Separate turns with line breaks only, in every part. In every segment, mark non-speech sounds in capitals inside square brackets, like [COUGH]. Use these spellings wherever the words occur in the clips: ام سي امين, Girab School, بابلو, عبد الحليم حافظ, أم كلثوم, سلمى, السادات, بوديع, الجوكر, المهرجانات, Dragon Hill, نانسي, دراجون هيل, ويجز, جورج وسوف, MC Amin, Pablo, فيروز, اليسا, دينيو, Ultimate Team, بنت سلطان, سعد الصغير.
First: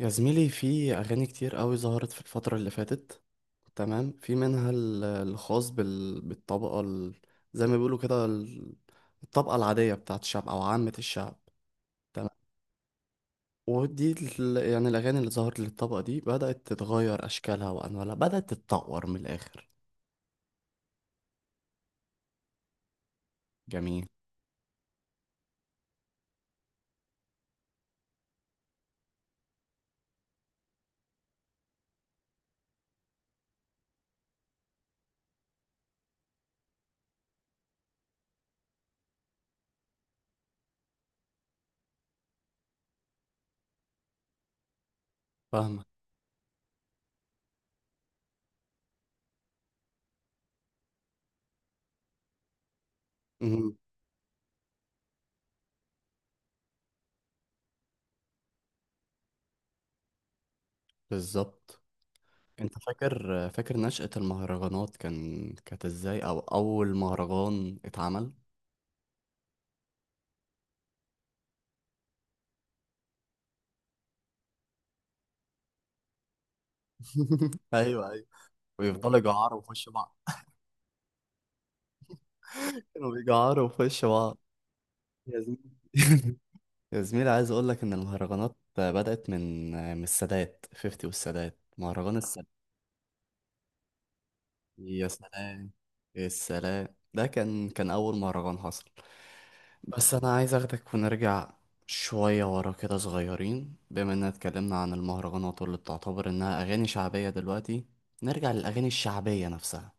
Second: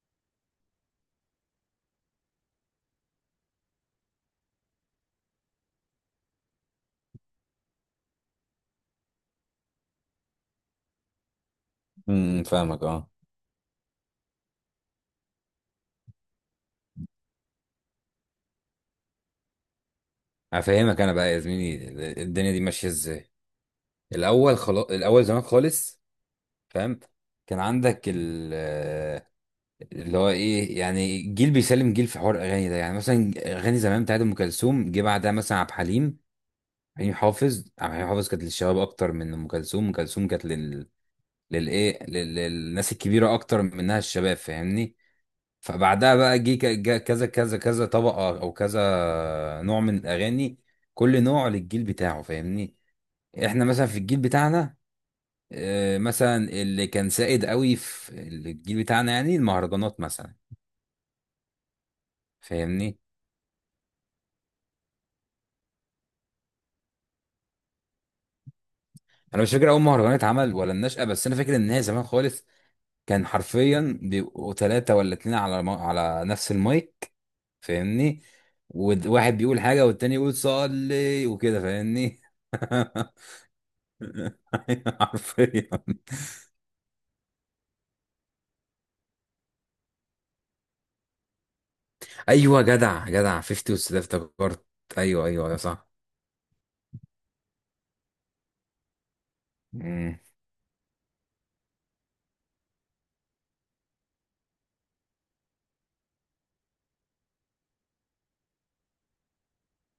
يا زميلي، في أغاني كتير قوي ظهرت في الفترة اللي فاتت. تمام. في منها الخاص بالطبقة زي ما بيقولوا كده الطبقة العادية بتاعت الشعب أو عامة الشعب. تمام.
فاهمك اه.
ودي يعني الأغاني اللي ظهرت للطبقة دي بدأت تتغير أشكالها وأنوالها، بدأت تتطور من الآخر.
هفهمك انا بقى يا زميلي، الدنيا دي ماشيه ازاي.
جميل.
الاول، خلاص الاول زمان خالص، فاهم. كان عندك ال اللي هو ايه يعني جيل بيسلم جيل في حوار الاغاني ده. يعني مثلا اغاني زمان بتاعت ام كلثوم جه بعدها مثلا عبد الحليم. حليم حافظ عبد الحليم حافظ كانت للشباب اكتر من ام كلثوم. ام كلثوم كانت للناس الكبيره اكتر منها الشباب، فاهمني.
فاهمك.
فبعدها بقى جه كذا كذا كذا طبقة أو كذا نوع من الأغاني، كل نوع للجيل بتاعه، فاهمني. إحنا
مهم.
مثلا في الجيل بتاعنا، مثلا اللي كان سائد قوي في الجيل بتاعنا يعني المهرجانات مثلا،
بالظبط. أنت
فاهمني.
فاكر نشأة المهرجانات كانت إزاي، أو أول مهرجان اتعمل؟
أنا مش فاكر أول مهرجان اتعمل ولا النشأة، بس أنا فاكر إن هي زمان خالص. كان حرفيا بيبقوا ثلاثة ولا اتنين على نفس المايك،
[LAUGHS] أيوه
فاهمني.
أيوه. ويفضلوا
وواحد
يجعروا
بيقول
في
حاجة
وش
والتاني
بعض،
يقول صلي وكده، فاهمني.
كانوا بيجعروا في وش بعض.
[LAUGHS]
يا زميلي.
حرفيا.
[LAUGHS] يا زميلي، عايز اقول لك ان المهرجانات بدأت من السادات 50، والسادات مهرجان
ايوه،
السادات.
جدع 50 وست ده، افتكرت.
يا
ايوه ايوه ايوه
سلام.
صح.
يا سلام. ده كان اول مهرجان حصل. بس
مم.
انا عايز اخدك ونرجع شوية ورا كده صغيرين، بما اننا اتكلمنا عن المهرجانات واللي بتعتبر انها اغاني شعبية دلوقتي، نرجع للاغاني الشعبية نفسها.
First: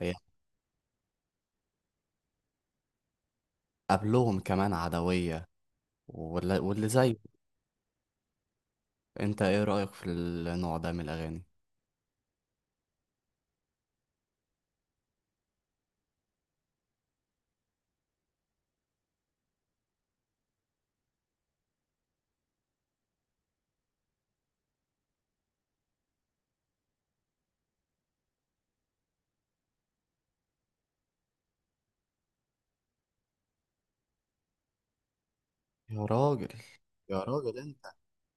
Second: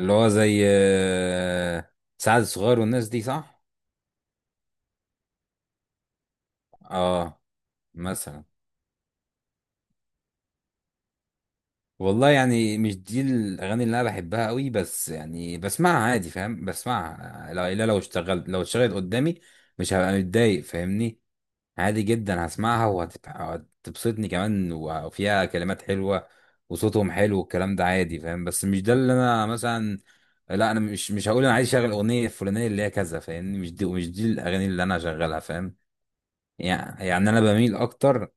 هي
هو زي، سعد الصغير والناس دي، صح.
قبلهم كمان عدوية، ولا- واللي زيه.
اه مثلا.
انت ايه رأيك في النوع ده من الاغاني؟
والله يعني مش دي الاغاني اللي انا بحبها قوي، بس يعني بسمعها عادي، فاهم. بسمعها، لا لو اشتغلت، لو اشتغلت قدامي مش هبقى متضايق، فاهمني. عادي جدا هسمعها وهتبسطني كمان، وفيها كلمات حلوة وصوتهم حلو والكلام ده عادي، فاهم. بس مش ده اللي انا مثلا. لا، انا مش هقول انا عايز اشغل اغنية الفلانية اللي هي كذا، فاهمني. مش دي الاغاني اللي انا هشغلها، فاهم.
يا راجل.
يعني
يا
يعني انا
راجل
بميل
انت.
اكتر.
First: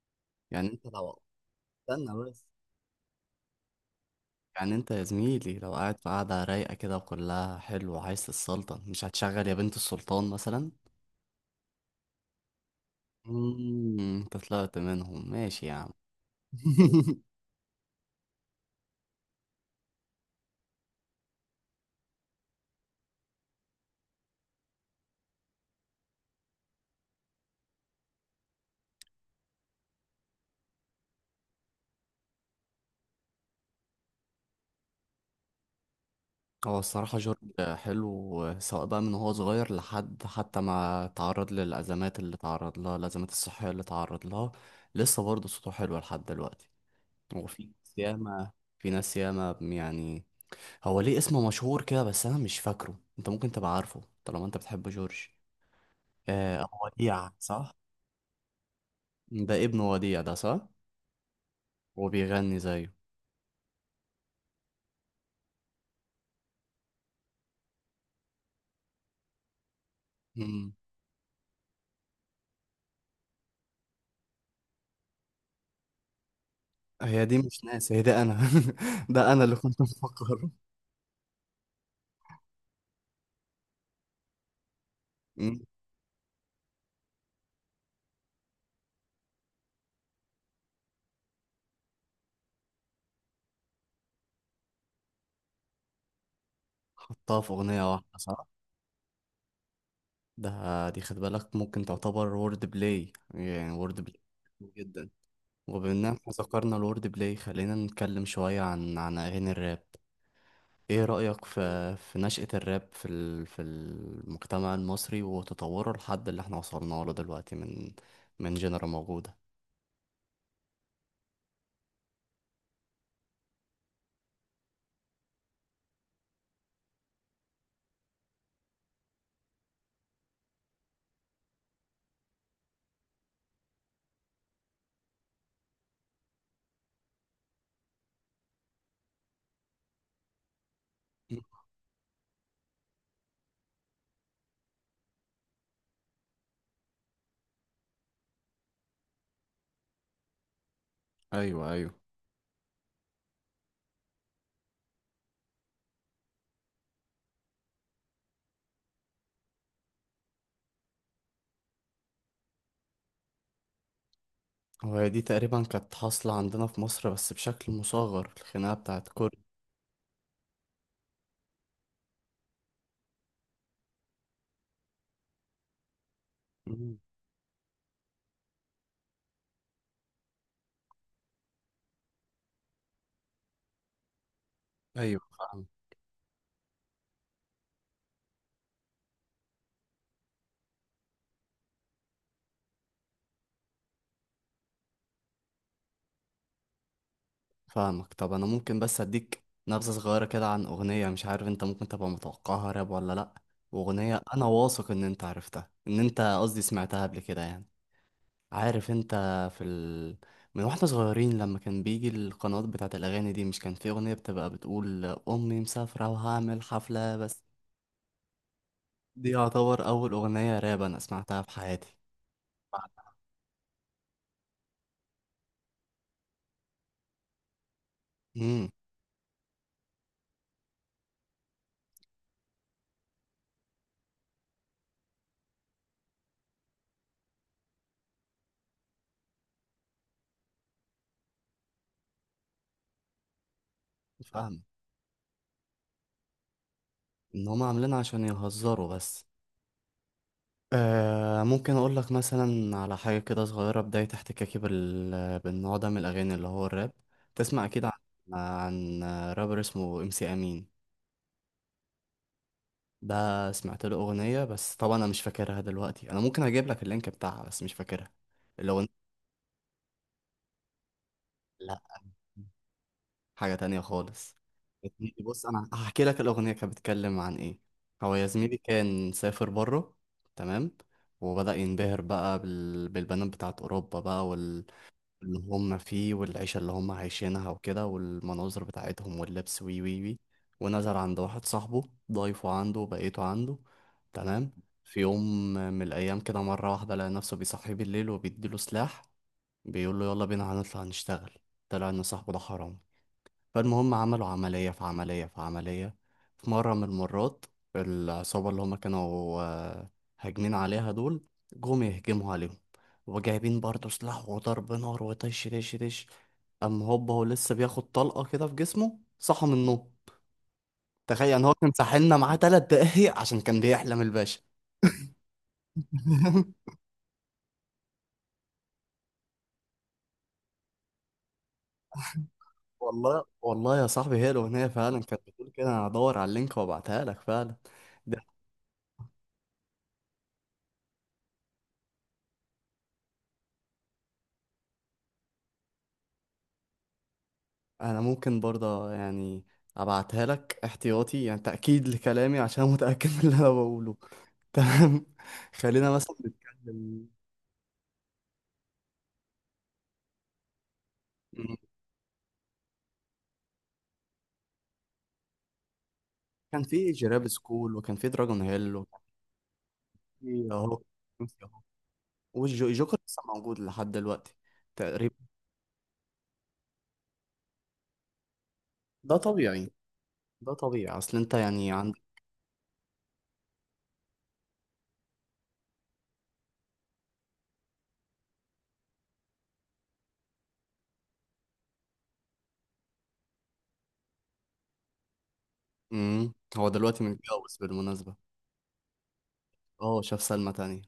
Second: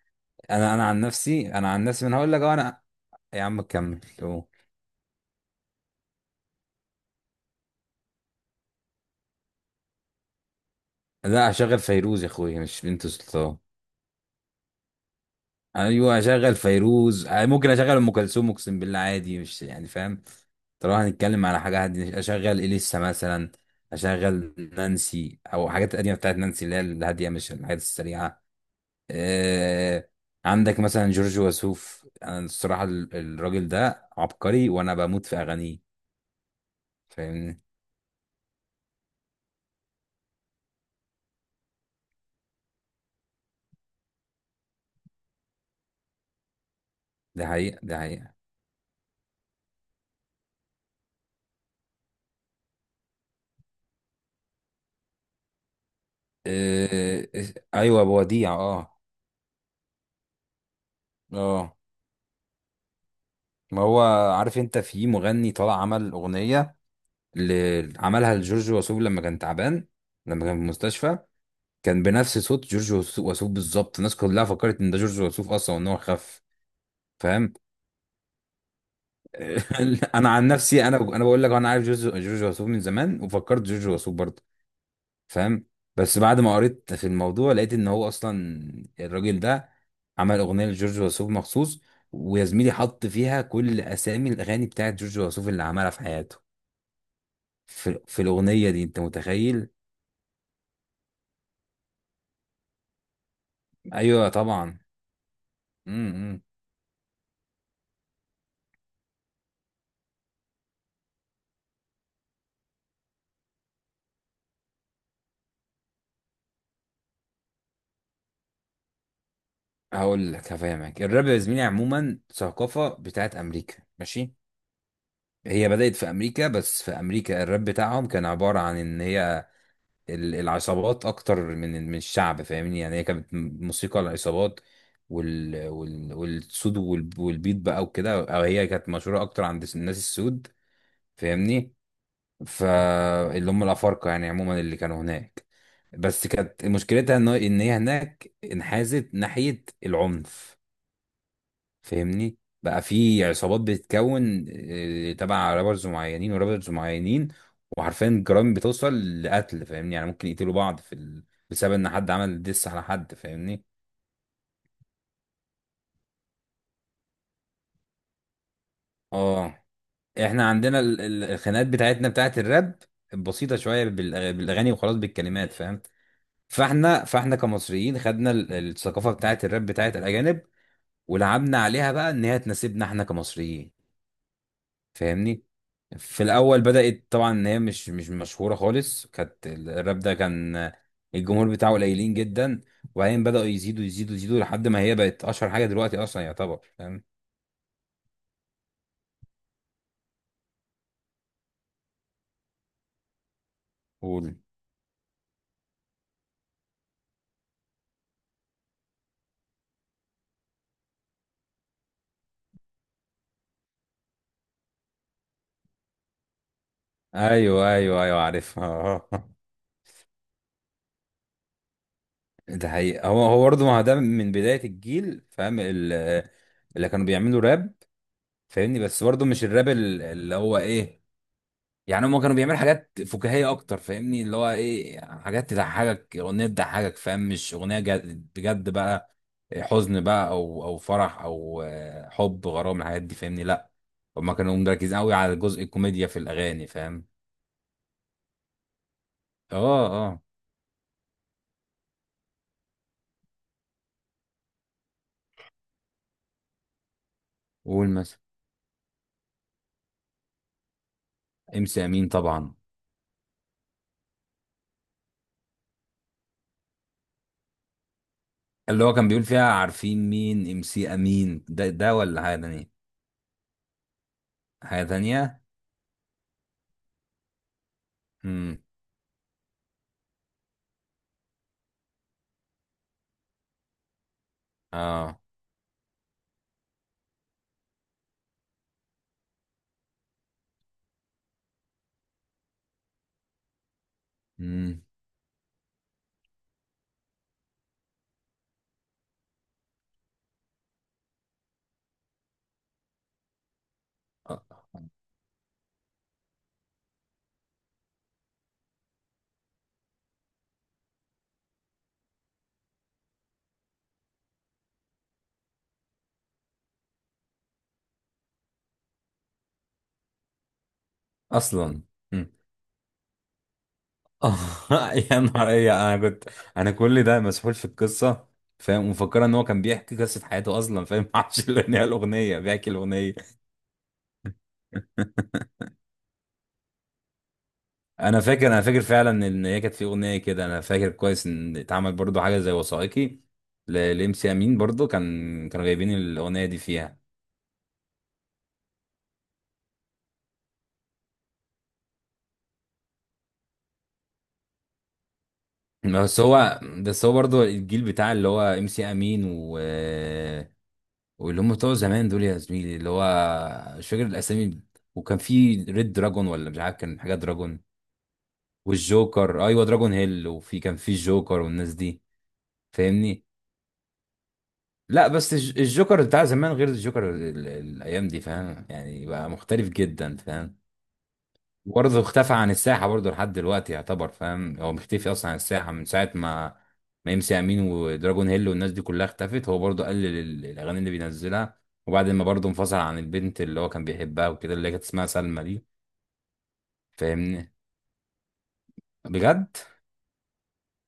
يعني
انا
انت
انا عن
لو،
نفسي، انا عن نفسي من
استنى
هقول لك
بس.
أهو انا. يا عم كمل أهو.
يعني انت يا زميلي لو قاعد في قعدة رايقة كده وكلها حلو وعايز تتسلطن، مش هتشغل يا بنت السلطان مثلا؟
لا هشغل فيروز يا اخويا، مش بنت سلطان.
مم، انت طلعت منهم، ماشي يا عم.
ايوه اشغل
[LAUGHS]
فيروز، ممكن اشغل ام كلثوم، اقسم بالله عادي، مش يعني، فاهم. طالما هنتكلم على حاجه هادية، اشغل اليسا مثلا. اشغل نانسي، او حاجات قديمه بتاعت نانسي اللي هي الهاديه، مش الحاجات السريعه. آه. عندك مثلا جورج وسوف، انا الصراحه الراجل ده عبقري وانا بموت في اغانيه،
هو الصراحة جورج
فاهمني.
حلو، سواء بقى من وهو صغير لحد حتى ما تعرض للأزمات اللي تعرض لها، الأزمات الصحية اللي تعرض لها. لسه برضه صوته حلو لحد دلوقتي.
ده
وفي
حقيقه
ناس
ده حقيقه
ياما، في ناس ياما يعني. هو ليه اسمه مشهور كده بس انا مش فاكره؟ انت ممكن تبقى عارفه طالما انت بتحب جورج. آه، أبو وديع، صح؟
ايوه بوديع اه.
ده ابن وديع ده، صح؟
اه.
وبيغني زيه.
ما هو، عارف انت في مغني طلع عمل اغنيه، اللي عملها لجورج وسوف لما كان تعبان، لما كان في
مم.
المستشفى. كان بنفس صوت وسوف بالظبط. الناس كلها فكرت ان ده جورج وسوف اصلا وان هو خف،
هي دي
فاهم.
مش ناس، هي ده انا. [LAUGHS] ده انا اللي كنت
[LAUGHS] انا عن
مفكره.
نفسي، انا بقول لك انا عارف جورج وسوف من زمان وفكرت جورج وسوف برضه،
مم.
فاهم. بس بعد ما قريت في الموضوع لقيت ان هو اصلا، الراجل ده، عمل اغنيه لجورج وسوف مخصوص، ويا زميلي حط فيها كل اسامي الاغاني بتاعت جورج وسوف اللي عملها في حياته.
حطها في اغنية
في,
واحدة،
في
صح؟
الاغنيه دي، انت متخيل؟
ده دي خد بالك، ممكن تعتبر وورد بلاي، يعني وورد بلاي
ايوه طبعا.
جدا. وبما ان احنا
امم.
ذكرنا الوورد بلاي، خلينا نتكلم شوية عن اغاني الراب. ايه رأيك في نشأة الراب في المجتمع المصري وتطوره لحد اللي احنا وصلنا له دلوقتي، من جنرا موجودة؟
هقول لك، هفهمك. الراب يا زميلي عموما ثقافة بتاعت أمريكا، ماشي. هي بدأت في أمريكا، بس في أمريكا الراب بتاعهم كان عبارة عن إن هي العصابات أكتر من الشعب، فاهمني. يعني هي كانت موسيقى العصابات وال وال والسود والبيت بقى وكده، أو هي كانت مشهورة أكتر عند الناس السود،
مم.
فاهمني. فاللي هم الأفارقة يعني عموما اللي كانوا هناك. بس كانت مشكلتها إن هي هناك انحازت ناحية العنف،
ايوه ايوه.
فاهمني. بقى في عصابات بتتكون، تبع رابرز معينين ورابرز معينين. وحرفيا الجرائم بتوصل لقتل، فاهمني. يعني ممكن يقتلوا بعض في ال... بسبب ان حد عمل ديس على حد، فاهمني.
وهي دي تقريبا كانت حاصلة عندنا في مصر بس بشكل مصغر، الخناقة بتاعت كوري.
اه. احنا عندنا الخناقات بتاعتنا بتاعت الراب بسيطة شوية بالاغاني وخلاص، بالكلمات، فاهم.
مم.
فاحنا كمصريين خدنا الثقافة بتاعت الراب بتاعت الاجانب، ولعبنا عليها بقى ان هي تناسبنا احنا كمصريين،
ايوه
فاهمني.
فاهم.
في الاول بدات طبعا ان هي مش مشهوره خالص، كانت الراب ده كان الجمهور بتاعه قليلين جدا، وبعدين بداوا يزيدوا يزيدوا لحد ما هي بقت اشهر حاجه دلوقتي اصلا يعتبر، فاهم.
فاهمك. طب انا ممكن بس اديك نبذة صغيرة كده عن اغنية مش عارف انت ممكن تبقى متوقعها راب ولا لأ، واغنية
قول.
انا واثق ان انت عرفتها، ان انت قصدي سمعتها قبل كده يعني. عارف انت في ال... من واحنا صغيرين لما كان بيجي القنوات بتاعت الأغاني دي، مش كان في أغنية بتبقى بتقول أمي مسافرة وهعمل حفلة بس؟
ايوه ايوه ايوه عارفها.
دي
[LAUGHS]
يعتبر أول أغنية راب أنا سمعتها في حياتي.
ده حقيقي. هو برضه، ما هو ده من بدايه الجيل، فاهم، اللي كانوا بيعملوا راب،
امم
فاهمني. بس برضه مش الراب اللي هو ايه، يعني هم كانوا بيعملوا حاجات فكاهيه اكتر، فاهمني. اللي هو ايه، يعني حاجات تضحكك، اغنيه تضحكك، فاهم، مش اغنيه جد بجد بقى، حزن بقى او او فرح او حب غرام، الحاجات دي، فاهمني. لا، هم كانوا
فاهم.
مركزين قوي على جزء الكوميديا في الاغاني، فاهم.
إن هما عاملينها عشان يهزروا بس.
اه اه.
آه، ممكن أقول لك مثلا على حاجة كده صغيرة، بداية احتكاكي بالنوع ده من الأغاني اللي هو الراب. تسمع أكيد
قول
عن,
مثلا.
عن رابر اسمه ام سي أمين.
ام سي امين طبعا.
ده سمعت له أغنية بس طبعا أنا مش فاكرها دلوقتي، أنا ممكن أجيب لك اللينك بتاعها بس مش فاكرها
اللي هو
الأغنية.
كان بيقول فيها عارفين مين ام سي امين ده،
لا،
ده ولا حاجه تانية؟
حاجة تانية خالص.
حاجه تانية.
بص أنا هحكي لك الأغنية كانت بتتكلم عن إيه. هو يا زميلي
امم.
كان سافر بره. تمام. وبدأ ينبهر بقى بالبنات بتاعت أوروبا بقى،
اه.
اللي هم فيه والعيشة اللي هم عايشينها وكده، والمناظر بتاعتهم واللبس وي وي وي. ونزل عند واحد صاحبه، ضايفه عنده وبقيته عنده. تمام.
امم.
في يوم من الأيام كده، مرة واحدة لقى نفسه بيصحيه بالليل وبيديله سلاح، بيقول له يلا بينا هنطلع نشتغل. طلع إن صاحبه ده حرامي. فالمهم عملوا عملية في عملية في عملية. في مرة من المرات، العصابة اللي هما كانوا هاجمين عليها دول جم يهجموا عليهم، وجايبين برضه سلاح وضرب نار وطش طش طش. أما هوبا، هو لسه بياخد طلقة كده في جسمه صحى من النوم. تخيل يعني هو كان
اصلا
ساحلنا معاه تلات دقايق عشان كان بيحلم
اه.
الباشا.
[LAUGHS] يا نهار ايه، انا كنت، انا
[LAUGHS]
كل ده مسحول في القصه، فاهم، ومفكره ان هو كان بيحكي قصه حياته اصلا، فاهم. [LAUGHS] ما اعرفش ان هي الاغنيه، بيحكي الاغنيه.
والله
[LAUGHS]
والله يا صاحبي، هي الأغنية فعلا كانت بتقول كده. أنا هدور على اللينك وأبعتها لك فعلا.
انا فاكر فعلا ان هي كانت في اغنيه كده، انا فاكر كويس ان اتعمل برضو حاجه زي وثائقي لام سي امين برضو، كان كانوا جايبين الاغنيه دي فيها.
انا ممكن برضه يعني ابعتها لك احتياطي، يعني تأكيد لكلامي عشان متأكد من اللي انا بقوله. تمام. [LAUGHS] خلينا مثلا
بس هو بس
نتكلم.
هو برضو الجيل بتاع اللي هو ام سي امين، و واللي هم
م-
بتوع زمان دول يا زميلي، اللي هو، مش فاكر الاسامي. وكان في ريد دراجون ولا مش
كان
عارف،
في
كان حاجه
جيراب
دراجون.
سكول وكان في دراجون هيل وكان
والجوكر، ايوه دراجون هيل،
في
وفي كان
اهو.
في الجوكر والناس دي،
والجوكر لسه
فاهمني.
موجود لحد دلوقتي
لا
تقريبا.
بس الجوكر بتاع زمان غير الجوكر الايام دي، فاهم. يعني
ده
بقى مختلف
طبيعي.
جدا،
ده
فاهم.
طبيعي، اصل انت يعني عندك.
برضه اختفى عن الساحة، برضه لحد دلوقتي يعتبر، فاهم، هو مختفي أصلا عن الساحة من ساعة ما ام سي أمين ودراجون هيل والناس دي كلها اختفت. هو برضه قلل الأغاني اللي بينزلها، وبعد ما برضه انفصل عن البنت اللي هو كان بيحبها وكده، اللي هي كانت اسمها سلمى دي،
مم. هو دلوقتي
فاهمني.
متجوز بالمناسبة.
بجد.
اه، شاف سلمى تانية.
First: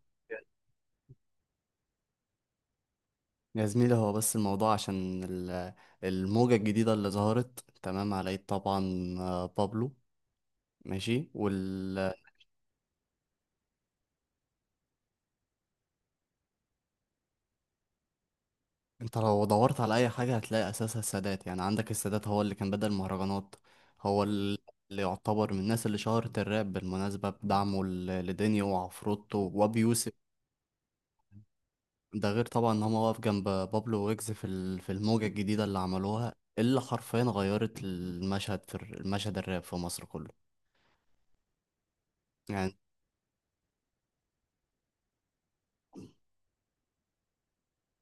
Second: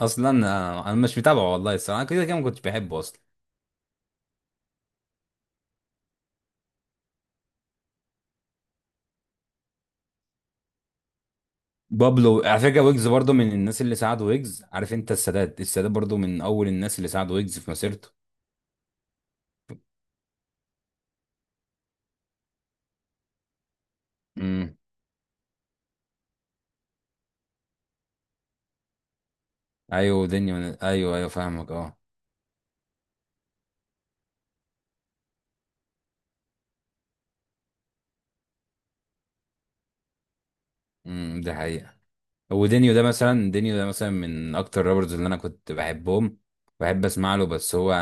أصلا أنا مش متابعه، والله الصراحة أنا كده كده ما كنتش بحبه أصلا.
يا زميلي، هو بس الموضوع عشان الموجة الجديدة اللي ظهرت، تمام، على يد طبعا بابلو، ماشي
بابلو على فكرة، ويجز برضه من الناس اللي ساعدوا ويجز. عارف أنت السادات، السادات برضه من أول الناس اللي ساعدوا ويجز في مسيرته.
انت لو دورت على اي حاجة هتلاقي اساسها السادات. يعني عندك السادات هو اللي كان بدأ المهرجانات. هو
امم.
اللي يعتبر من الناس اللي شهرت الراب بالمناسبة بدعمه لدينيو وعفروتو وابي يوسف.
أيوه دنيا، أيوه أيوه فاهمك أه.
ده غير طبعا ان هو واقف جنب بابلو ويجز في في الموجة الجديدة اللي عملوها، اللي حرفيا غيرت المشهد في المشهد الراب في مصر كله.
امم، دي حقيقة.
يعني.
ودينيو ده مثلا، دينيو ده مثلا من اكتر رابرز اللي انا كنت بحبهم، بحب اسمع له. بس هو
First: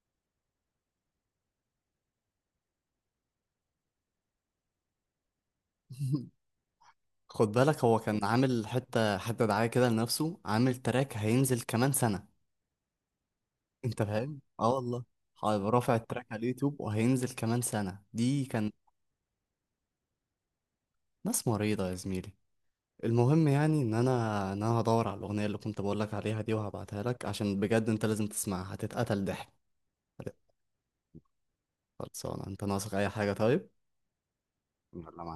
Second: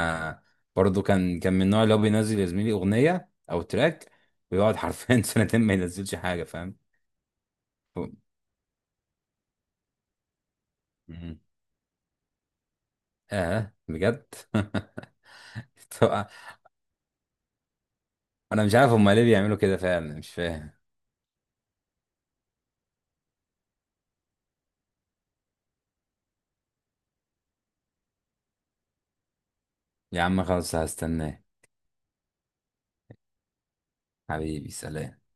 برضه، كان من النوع اللي هو بينزل يا زميلي اغنيه او تراك، ويقعد حرفيا [LAUGHS] سنتين ما ينزلش حاجه،
[LAUGHS]
فاهم.
خد بالك، هو
ف-
كان عامل حتة حتة دعاية كده لنفسه، عامل تراك
مم.
هينزل كمان سنة.
اه
انت
بجد.
فاهم؟ اه والله.
[LAUGHS]
هيبقى رافع التراك
طب
على اليوتيوب وهينزل كمان سنة دي
انا
كان.
مش عارف هما ليه بيعملوا كده فعلا، مش فاهم.
ناس مريضة يا زميلي. المهم يعني ان انا هدور على الاغنية اللي كنت بقولك عليها دي وهبعتها لك عشان بجد انت لازم تسمعها، هتتقتل ضحك.
يا عم خلاص هستناه.
خلصانة. انت ناقصك اي حاجة طيب؟
حبيبي
يلا
سلام.
مع